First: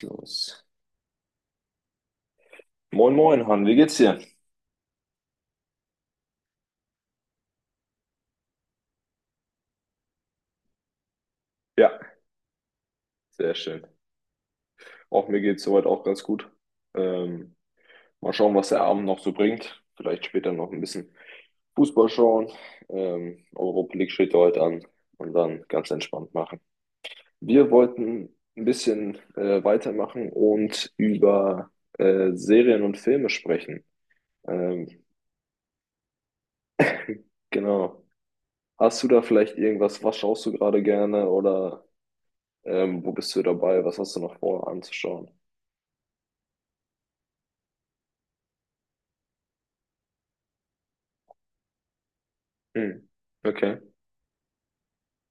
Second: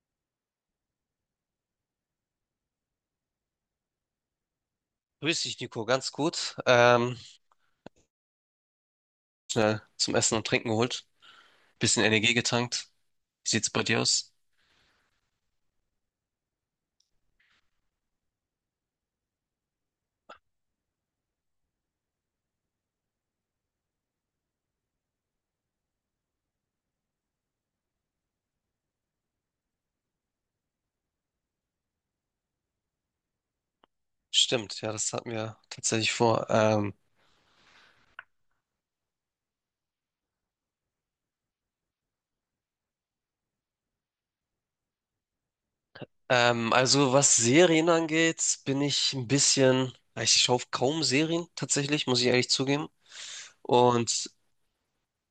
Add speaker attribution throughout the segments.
Speaker 1: Los. Moin, moin, Han, wie geht's dir?
Speaker 2: Grüß dich, Nico. Ganz gut. Schnell zum Essen und Trinken geholt.
Speaker 1: Ja,
Speaker 2: Bisschen Energie getankt. Wie
Speaker 1: sehr
Speaker 2: sieht's bei
Speaker 1: schön.
Speaker 2: dir aus?
Speaker 1: Auch mir geht's soweit auch ganz gut. Ähm, Mal schauen, was der Abend noch so bringt. Vielleicht später noch ein bisschen Fußball schauen. Europa League steht ja heute an und dann ganz entspannt machen. Wir wollten ein bisschen weitermachen und über Serien und Filme sprechen.
Speaker 2: Stimmt, ja,
Speaker 1: Ähm,
Speaker 2: das hatten wir tatsächlich vor.
Speaker 1: genau. Hast du da vielleicht irgendwas? Was schaust du gerade gerne oder wo bist du dabei? Was hast du noch vor anzuschauen?
Speaker 2: Also was Serien angeht, bin ich ein bisschen, ja, ich schaue kaum Serien tatsächlich, muss ich ehrlich zugeben.
Speaker 1: Hm. Okay.
Speaker 2: Und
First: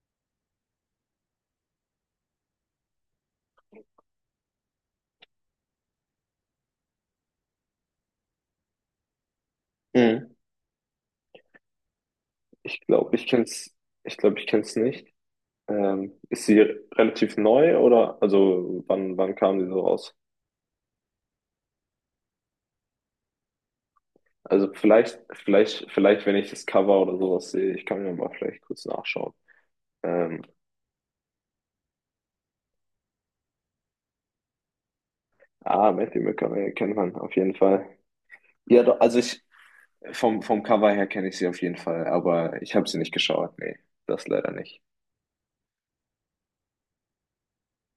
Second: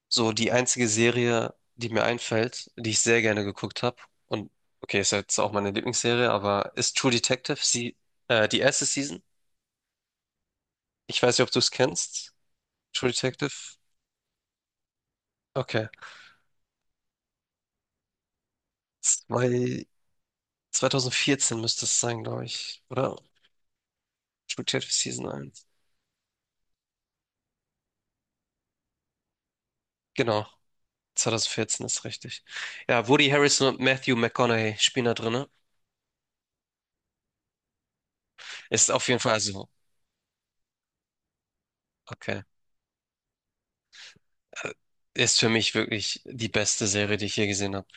Speaker 2: so die einzige Serie, die mir einfällt, die ich sehr gerne geguckt habe, und okay, ist ja jetzt auch meine Lieblingsserie, aber ist True Detective, sie, die erste Season.
Speaker 1: Hm.
Speaker 2: Ich weiß nicht, ob du es kennst.
Speaker 1: Ich
Speaker 2: True
Speaker 1: glaube, ich
Speaker 2: Detective.
Speaker 1: kenn's, ich glaube, ich kenn's nicht.
Speaker 2: Okay.
Speaker 1: Ist sie relativ neu oder also wann kam sie so
Speaker 2: Zwei,
Speaker 1: raus?
Speaker 2: 2014 müsste es sein, glaube ich. Oder?
Speaker 1: Also
Speaker 2: Studiert für
Speaker 1: vielleicht,
Speaker 2: Season eins.
Speaker 1: vielleicht, vielleicht, wenn ich das Cover oder sowas sehe, ich kann mir mal vielleicht kurz nachschauen. Ähm,
Speaker 2: Genau, 2014 ist richtig. Ja, Woody Harrelson und Matthew McConaughey spielen da drin.
Speaker 1: ah, Matthew McConaughey kennt man auf jeden Fall. Ja,
Speaker 2: Ist
Speaker 1: doch,
Speaker 2: auf
Speaker 1: also
Speaker 2: jeden Fall,
Speaker 1: ich
Speaker 2: also,
Speaker 1: vom Cover her kenne ich sie auf jeden Fall,
Speaker 2: okay.
Speaker 1: aber ich habe sie nicht geschaut. Nee, das leider
Speaker 2: Äh,
Speaker 1: nicht.
Speaker 2: Ist für mich wirklich die beste Serie, die ich je gesehen habe.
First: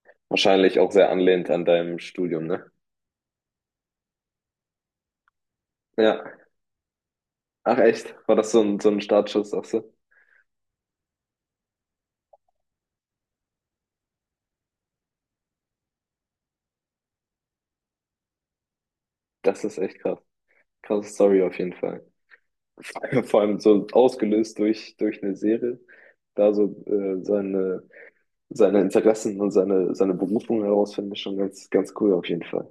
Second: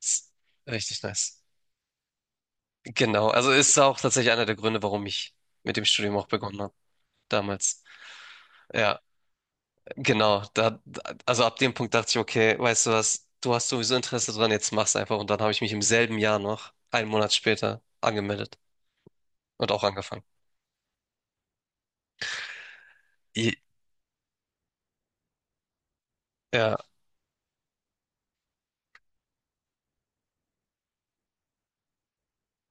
Speaker 2: Ist
Speaker 1: Wahrscheinlich auch
Speaker 2: richtig
Speaker 1: sehr
Speaker 2: nice.
Speaker 1: anlehnt an deinem Studium, ne?
Speaker 2: Genau, also ist auch tatsächlich einer der Gründe, warum ich mit dem Studium auch
Speaker 1: Ja.
Speaker 2: begonnen habe,
Speaker 1: Ach
Speaker 2: damals.
Speaker 1: echt? War das so so ein
Speaker 2: Ja.
Speaker 1: Startschuss, sagst du?
Speaker 2: Genau, da, also ab dem Punkt dachte ich, okay, weißt du was, du hast sowieso Interesse dran, jetzt mach's einfach. Und dann habe ich mich im selben Jahr noch, einen Monat später, angemeldet
Speaker 1: Das
Speaker 2: und
Speaker 1: ist
Speaker 2: auch
Speaker 1: echt krass.
Speaker 2: angefangen.
Speaker 1: Krasse Story auf jeden Fall. Vor
Speaker 2: I-
Speaker 1: allem so ausgelöst durch eine Serie, da
Speaker 2: Ja,
Speaker 1: so seine, seine Interessen und seine, seine Berufung herausfinden, ist schon ganz, ganz cool auf jeden Fall.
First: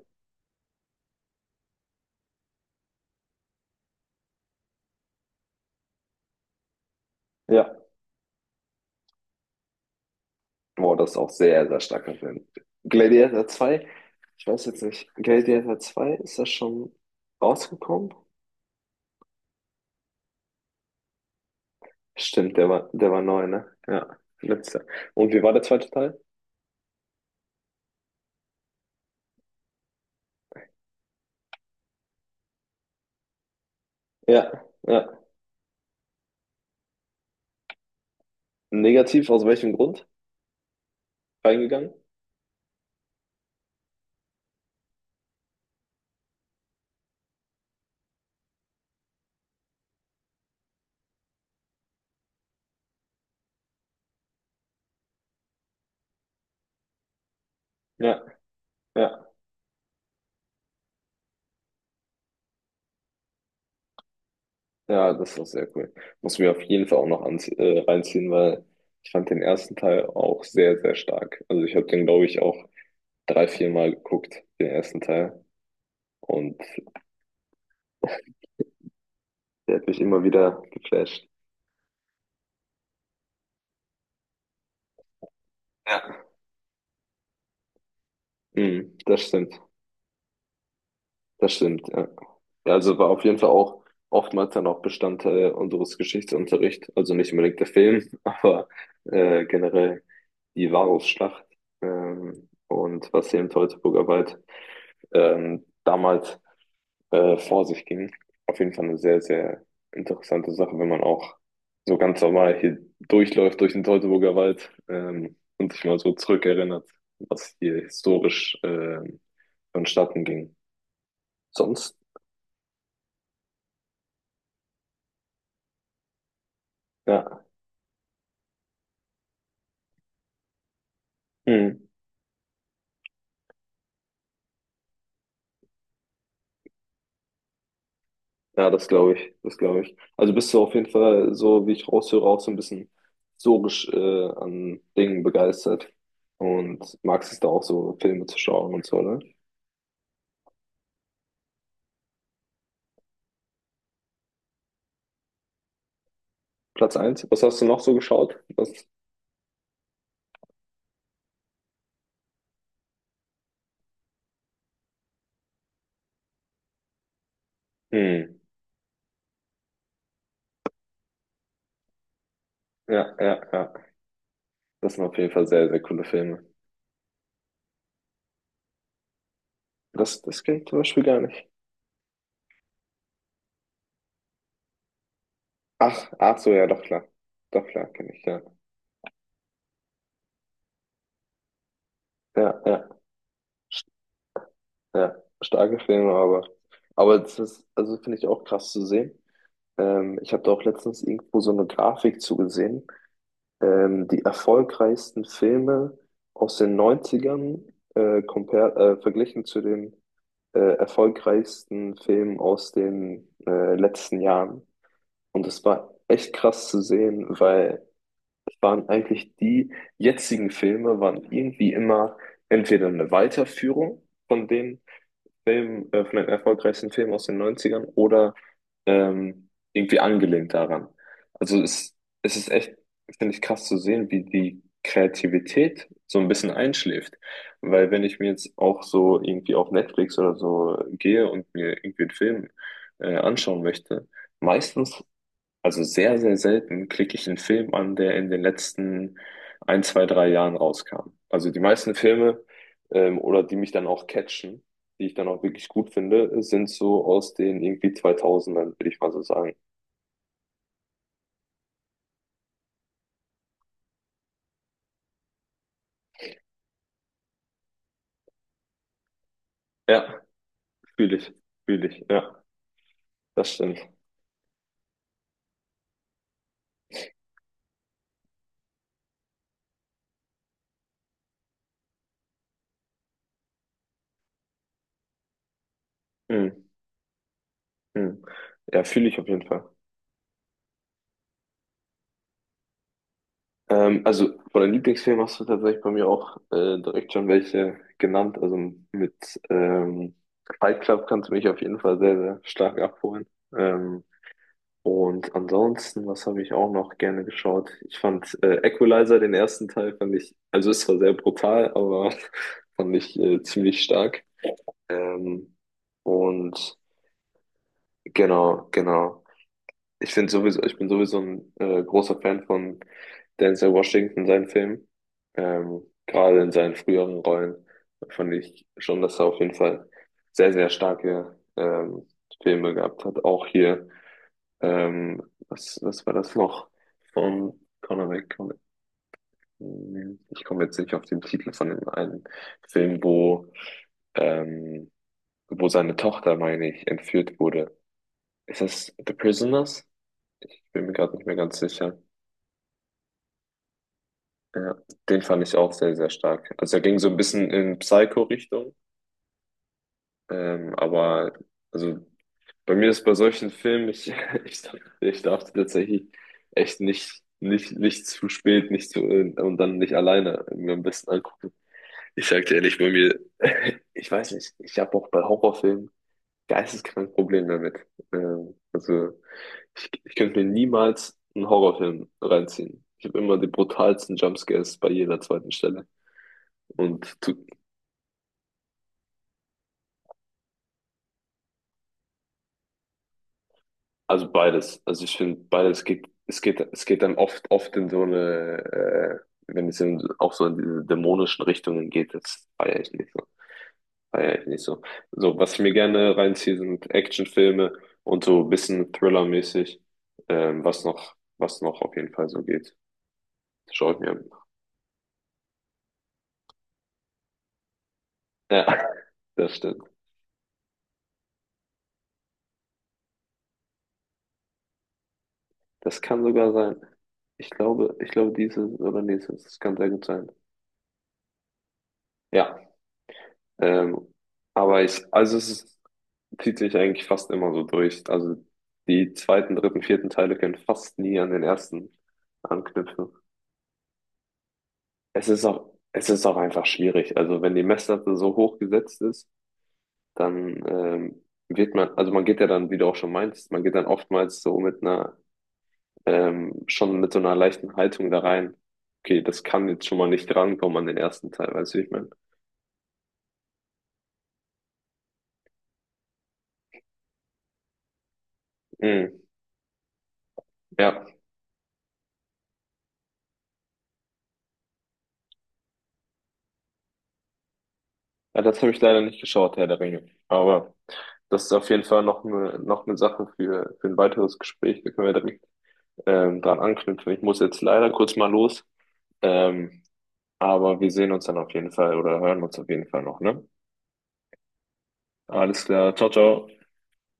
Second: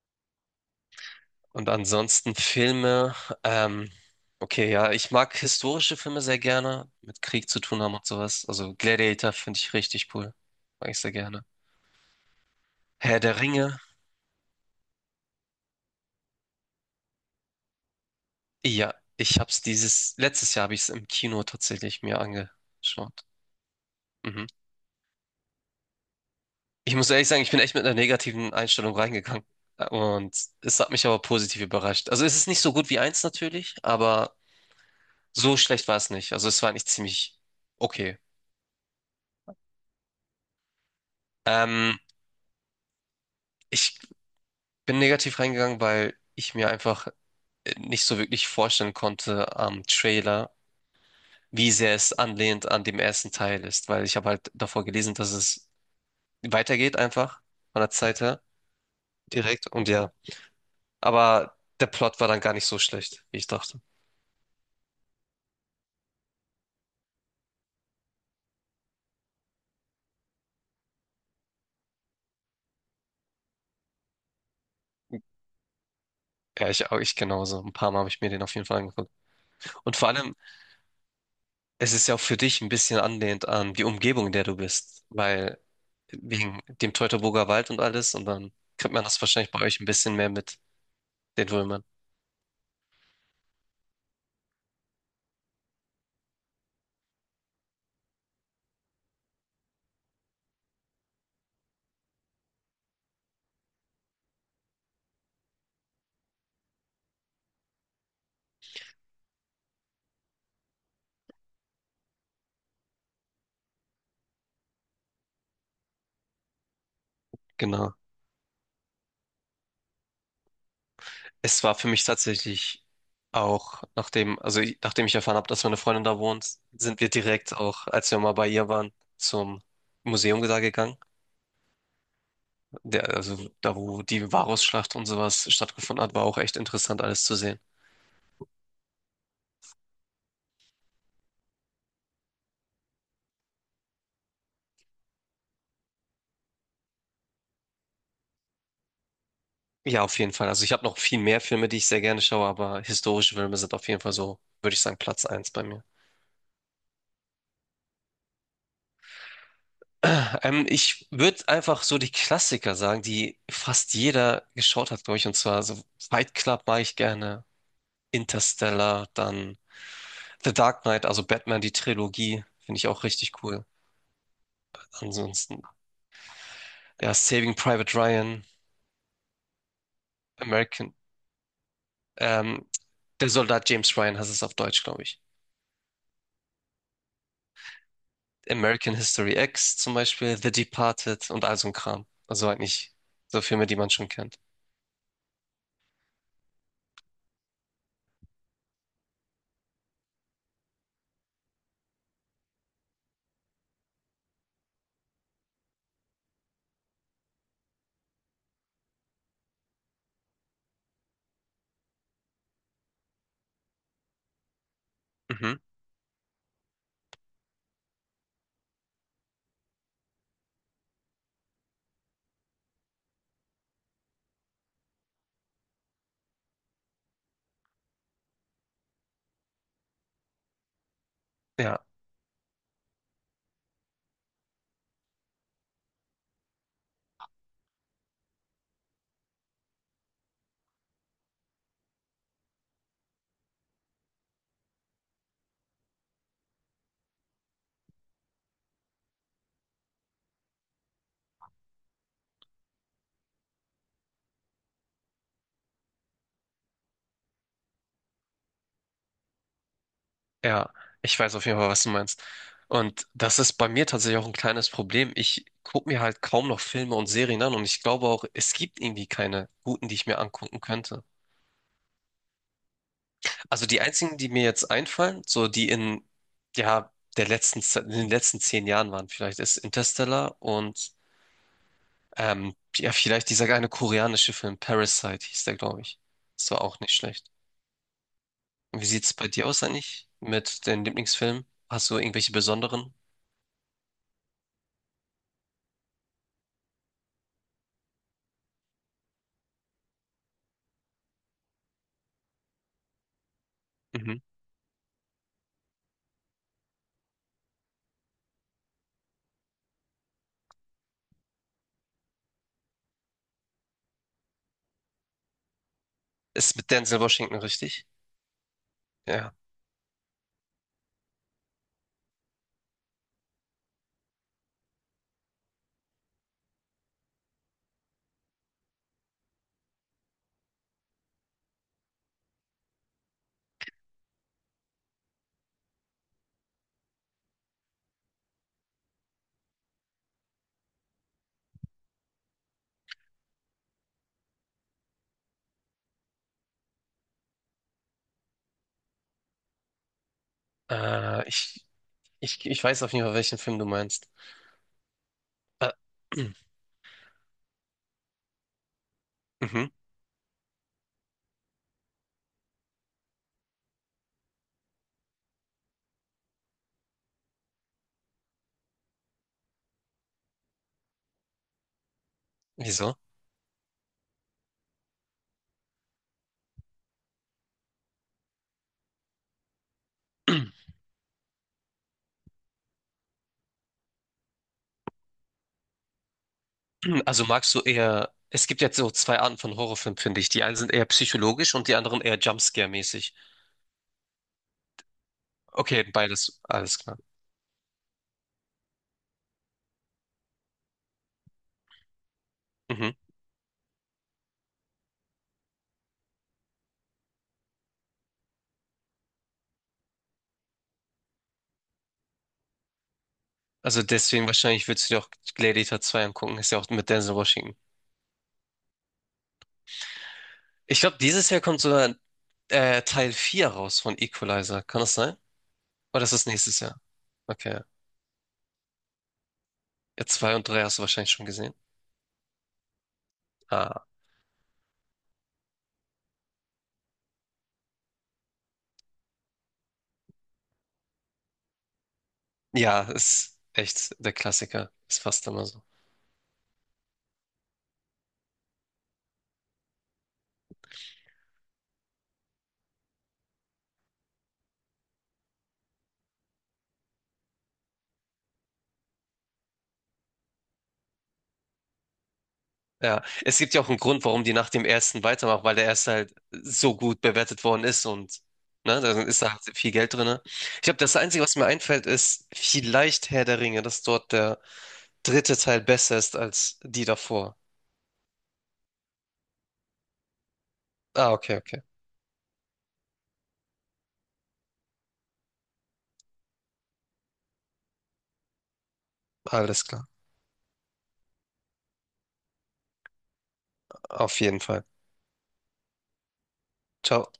Speaker 2: und ansonsten Filme, ähm, okay, ja, ich mag historische Filme sehr gerne, mit Krieg zu
Speaker 1: Ja,
Speaker 2: tun haben und sowas. Also Gladiator finde ich richtig cool, mag
Speaker 1: boah,
Speaker 2: ich
Speaker 1: das
Speaker 2: sehr
Speaker 1: ist auch
Speaker 2: gerne.
Speaker 1: sehr, sehr starker Film.
Speaker 2: Herr der
Speaker 1: Gladiator
Speaker 2: Ringe,
Speaker 1: zwei, ich weiß jetzt nicht, Gladiator zwei, ist das schon rausgekommen?
Speaker 2: ja, ich hab's dieses, letztes Jahr habe ich es im Kino tatsächlich mir
Speaker 1: Stimmt, der war
Speaker 2: angeschaut.
Speaker 1: neu, ne? Ja,
Speaker 2: Mhm.
Speaker 1: letzter. Und wie war der zweite Teil?
Speaker 2: Ich muss ehrlich sagen, ich bin echt mit einer negativen Einstellung reingegangen. Und es hat mich aber positiv überrascht. Also es ist nicht so gut wie eins natürlich, aber
Speaker 1: Ja, ja.
Speaker 2: so schlecht war es nicht. Also es war eigentlich ziemlich okay.
Speaker 1: Negativ, aus welchem Grund? Reingegangen?
Speaker 2: Ähm, Ich bin negativ reingegangen, weil ich mir einfach nicht so wirklich vorstellen konnte am Trailer, wie sehr es anlehnt an dem ersten Teil ist. Weil ich habe halt davor gelesen, dass es weitergeht einfach von der Zeit
Speaker 1: Ja,
Speaker 2: her
Speaker 1: ja.
Speaker 2: direkt. Und ja, aber der Plot war dann gar nicht so schlecht, wie ich dachte.
Speaker 1: Ja, das war sehr cool. Muss mir auf jeden Fall auch noch anzie reinziehen, weil ich fand den ersten Teil auch sehr, sehr stark. Also ich habe den, glaube ich, auch drei, vier Mal geguckt, den ersten Teil. Und
Speaker 2: Ja, ich genauso. Ein paar Mal habe ich mir den auf jeden Fall angeguckt.
Speaker 1: der hat
Speaker 2: Und
Speaker 1: mich
Speaker 2: vor
Speaker 1: immer
Speaker 2: allem,
Speaker 1: wieder geflasht.
Speaker 2: es ist ja auch für dich ein bisschen anlehnt an die Umgebung, in der du bist. Weil
Speaker 1: Ja.
Speaker 2: wegen dem Teutoburger Wald und alles. Und dann kriegt
Speaker 1: Mhm,
Speaker 2: man
Speaker 1: das
Speaker 2: das wahrscheinlich
Speaker 1: stimmt.
Speaker 2: bei euch ein bisschen mehr mit den
Speaker 1: Das
Speaker 2: Römern.
Speaker 1: stimmt, ja. Ja, also war auf jeden Fall auch oftmals dann auch Bestandteil unseres Geschichtsunterrichts. Also nicht unbedingt der Film, aber generell die Varusschlacht und was hier im Teutoburger Wald damals vor sich ging. Auf jeden Fall eine sehr, sehr interessante Sache, wenn man auch so ganz normal hier durchläuft durch den Teutoburger Wald und sich mal so zurückerinnert, was hier
Speaker 2: Genau.
Speaker 1: historisch vonstatten ging.
Speaker 2: Es war für
Speaker 1: Sonst,
Speaker 2: mich tatsächlich auch, nachdem ich erfahren habe, dass meine Freundin da wohnt, sind wir
Speaker 1: ja,
Speaker 2: direkt auch, als wir mal bei ihr waren, zum Museum da gegangen.
Speaker 1: hm.
Speaker 2: Der, also da, wo die Varusschlacht und sowas stattgefunden hat, war auch echt interessant, alles zu sehen.
Speaker 1: Ja, das glaube ich, das glaube ich. Also bist du auf jeden Fall so, wie ich raushöre, auch so ein bisschen historisch an Dingen begeistert und magst es da auch so Filme zu schauen und so, ne?
Speaker 2: Ja, auf jeden Fall. Also ich habe noch viel mehr Filme, die ich sehr gerne schaue, aber historische Filme sind auf jeden Fall so, würde ich sagen, Platz eins bei mir.
Speaker 1: Platz eins, was hast du noch so geschaut? Was?
Speaker 2: Ich würde einfach so die Klassiker sagen, die fast jeder geschaut hat, glaube ich. Und zwar so Fight Club mag ich gerne,
Speaker 1: Hm.
Speaker 2: Interstellar, dann The Dark Knight, also Batman, die Trilogie, finde ich auch
Speaker 1: Ja, ja,
Speaker 2: richtig
Speaker 1: ja.
Speaker 2: cool.
Speaker 1: Das sind auf jeden Fall
Speaker 2: Ansonsten,
Speaker 1: sehr, sehr coole Filme.
Speaker 2: ja, Saving Private Ryan,
Speaker 1: Das, das kenne ich zum
Speaker 2: American,
Speaker 1: Beispiel gar nicht.
Speaker 2: ähm, der Soldat James Ryan heißt es auf Deutsch, glaube ich.
Speaker 1: Ach, ach so, ja, doch klar. Doch klar, kenne ich, ja.
Speaker 2: American History X zum Beispiel, The Departed und all so ein Kram. Also
Speaker 1: Ja, ja,
Speaker 2: eigentlich so Filme, die man schon kennt.
Speaker 1: ja. Starke Filme, aber das ist, also finde ich auch krass zu sehen. Ich habe da auch letztens irgendwo so eine Grafik zugesehen. Die erfolgreichsten Filme aus den Neunzigern verglichen zu den erfolgreichsten Filmen aus den letzten Jahren. Und
Speaker 2: Mhm.
Speaker 1: das war echt krass zu sehen, weil waren eigentlich die jetzigen Filme, waren irgendwie immer entweder eine Weiterführung von den von den erfolgreichsten Filmen aus den Neunzigern oder irgendwie angelehnt daran. Also
Speaker 2: Ja.
Speaker 1: es ist echt, finde ich, krass zu sehen, wie die Kreativität so ein bisschen einschläft. Weil wenn ich mir jetzt auch so irgendwie auf Netflix oder so gehe und mir irgendwie einen Film anschauen möchte, meistens, also sehr, sehr selten klicke ich einen Film an, der in den letzten ein, zwei, drei Jahren rauskam. Also die meisten Filme, oder die mich dann auch catchen, die ich dann auch wirklich gut finde, sind so aus den irgendwie 2000ern, würde ich mal so sagen.
Speaker 2: Ja, ich weiß auf jeden Fall, was du meinst. Und das ist bei mir tatsächlich auch ein kleines Problem. Ich gucke mir halt kaum noch Filme und Serien an und ich glaube auch, es gibt irgendwie keine guten, die ich mir
Speaker 1: Ja,
Speaker 2: angucken könnte.
Speaker 1: fühle ich, fühle ich, ja, das
Speaker 2: Also
Speaker 1: stimmt.
Speaker 2: die einzigen, die mir jetzt einfallen, so die in, ja, der letzten, in den letzten 10 Jahren waren, vielleicht ist Interstellar und ja, vielleicht dieser eine koreanische Film, Parasite hieß der, glaube ich. Das war
Speaker 1: Mhm.
Speaker 2: auch nicht schlecht.
Speaker 1: Mhm.
Speaker 2: Und
Speaker 1: Ja,
Speaker 2: wie
Speaker 1: fühle
Speaker 2: sieht's
Speaker 1: ich auf
Speaker 2: bei
Speaker 1: jeden
Speaker 2: dir aus
Speaker 1: Fall.
Speaker 2: eigentlich mit den Lieblingsfilmen? Hast du irgendwelche besonderen?
Speaker 1: Also von den Lieblingsfilmen hast du tatsächlich bei mir auch direkt schon welche genannt. Also mit Fight Club kannst du mich auf jeden Fall sehr, sehr stark abholen. Ähm, und ansonsten, was habe ich auch noch gerne geschaut? Ich fand Equalizer, den ersten Teil, fand ich, also ist zwar sehr brutal, aber fand ich ziemlich stark. Ähm,
Speaker 2: Ist mit
Speaker 1: und
Speaker 2: Denzel Washington richtig?
Speaker 1: genau, genau.
Speaker 2: Ja.
Speaker 1: Ich finde sowieso, ich bin sowieso ein großer Fan von Denzel Washington, seinen Filmen. Gerade in seinen früheren Rollen fand ich schon, dass er auf jeden Fall sehr, sehr starke Filme gehabt hat. Auch hier, ähm, was, was war das noch? Von Conor McGregor. Ich komme jetzt nicht auf den Titel von dem einen Film, wo, ähm, wo seine Tochter, meine ich, entführt wurde. Ist das The Prisoners? Ich bin mir gerade nicht
Speaker 2: Äh,
Speaker 1: mehr ganz
Speaker 2: ich,
Speaker 1: sicher.
Speaker 2: ich weiß auf jeden Fall, welchen Film du meinst.
Speaker 1: Ja, den fand ich
Speaker 2: Äh,
Speaker 1: auch sehr, sehr stark. Also er ging so ein bisschen in Psycho-Richtung,
Speaker 2: mhm.
Speaker 1: aber also bei mir ist bei solchen Filmen, ich, ich, darf tatsächlich echt nicht, nicht, nicht zu spät, nicht zu, und dann nicht alleine mir am besten angucken. Ich sag dir ehrlich, bei
Speaker 2: Wieso?
Speaker 1: mir, ich weiß nicht, ich habe auch bei Horrorfilmen geisteskrank Probleme damit. Also ich könnte mir niemals einen Horrorfilm reinziehen. Ich habe immer die brutalsten Jumpscares bei jeder zweiten Stelle. Und
Speaker 2: Also
Speaker 1: du,
Speaker 2: magst du eher, es gibt jetzt so zwei Arten von Horrorfilmen, finde ich. Die einen sind eher psychologisch und die anderen eher Jumpscare-mäßig.
Speaker 1: also beides. Also ich finde beides
Speaker 2: Okay,
Speaker 1: geht,
Speaker 2: beides,
Speaker 1: es geht,
Speaker 2: alles
Speaker 1: es
Speaker 2: klar.
Speaker 1: geht dann oft, oft in so wenn es in, auch so in diese dämonischen Richtungen geht, das feiere ich
Speaker 2: Mhm.
Speaker 1: nicht so. Feiere ich nicht so. So, was ich mir gerne reinziehe, sind Actionfilme und so ein bisschen Thriller-mäßig, was noch auf jeden Fall so geht. Das
Speaker 2: Also
Speaker 1: schaue ich mir
Speaker 2: deswegen
Speaker 1: an.
Speaker 2: wahrscheinlich würdest du dir auch Gladiator 2 angucken, ist ja auch mit Denzel Washington.
Speaker 1: Ja, das stimmt.
Speaker 2: Ich glaube, dieses Jahr kommt sogar Teil 4 raus von Equalizer. Kann das sein?
Speaker 1: Das
Speaker 2: Oder ist
Speaker 1: kann
Speaker 2: das
Speaker 1: sogar
Speaker 2: nächstes
Speaker 1: sein.
Speaker 2: Jahr? Okay.
Speaker 1: Ich glaube, dieses oder nächstes, das kann sehr gut
Speaker 2: Ja,
Speaker 1: sein.
Speaker 2: 2 und 3 hast du wahrscheinlich schon gesehen.
Speaker 1: Ja,
Speaker 2: Ah.
Speaker 1: ähm, aber ich, also es ist, zieht sich eigentlich fast immer so durch. Also die zweiten, dritten, vierten Teile können fast nie an den ersten
Speaker 2: Ja,
Speaker 1: anknüpfen.
Speaker 2: ist echt der Klassiker. Ist fast immer so.
Speaker 1: Es ist auch einfach schwierig. Also wenn die Messlatte so hoch gesetzt ist, dann wird man, also man geht ja dann, wie du auch schon meinst, man geht dann oftmals so mit einer, schon mit so einer leichten Haltung da rein. Okay, das kann jetzt schon mal nicht rankommen an den ersten Teil, weißt du, wie ich meine?
Speaker 2: Ja, es gibt ja auch einen Grund, warum die nach dem ersten weitermachen, weil der erste halt so gut bewertet worden ist und ne, da
Speaker 1: Mhm.
Speaker 2: ist da halt viel Geld drin. Ich glaube, das
Speaker 1: Ja.
Speaker 2: Einzige, was mir einfällt, ist vielleicht Herr der Ringe, dass dort der dritte Teil besser ist als die davor.
Speaker 1: Ja, das habe ich leider nicht geschaut, Herr der Ringe. Aber
Speaker 2: Ah, okay,
Speaker 1: das ist
Speaker 2: okay.
Speaker 1: auf jeden Fall noch eine Sache für ein weiteres Gespräch. Da können wir direkt dran anknüpfen. Ich muss jetzt leider kurz mal los.
Speaker 2: Alles
Speaker 1: Ähm,
Speaker 2: klar.
Speaker 1: aber wir sehen uns dann auf jeden Fall oder hören uns auf jeden Fall noch, ne?
Speaker 2: Auf jeden Fall.
Speaker 1: Alles klar. Ciao, ciao.
Speaker 2: Ciao.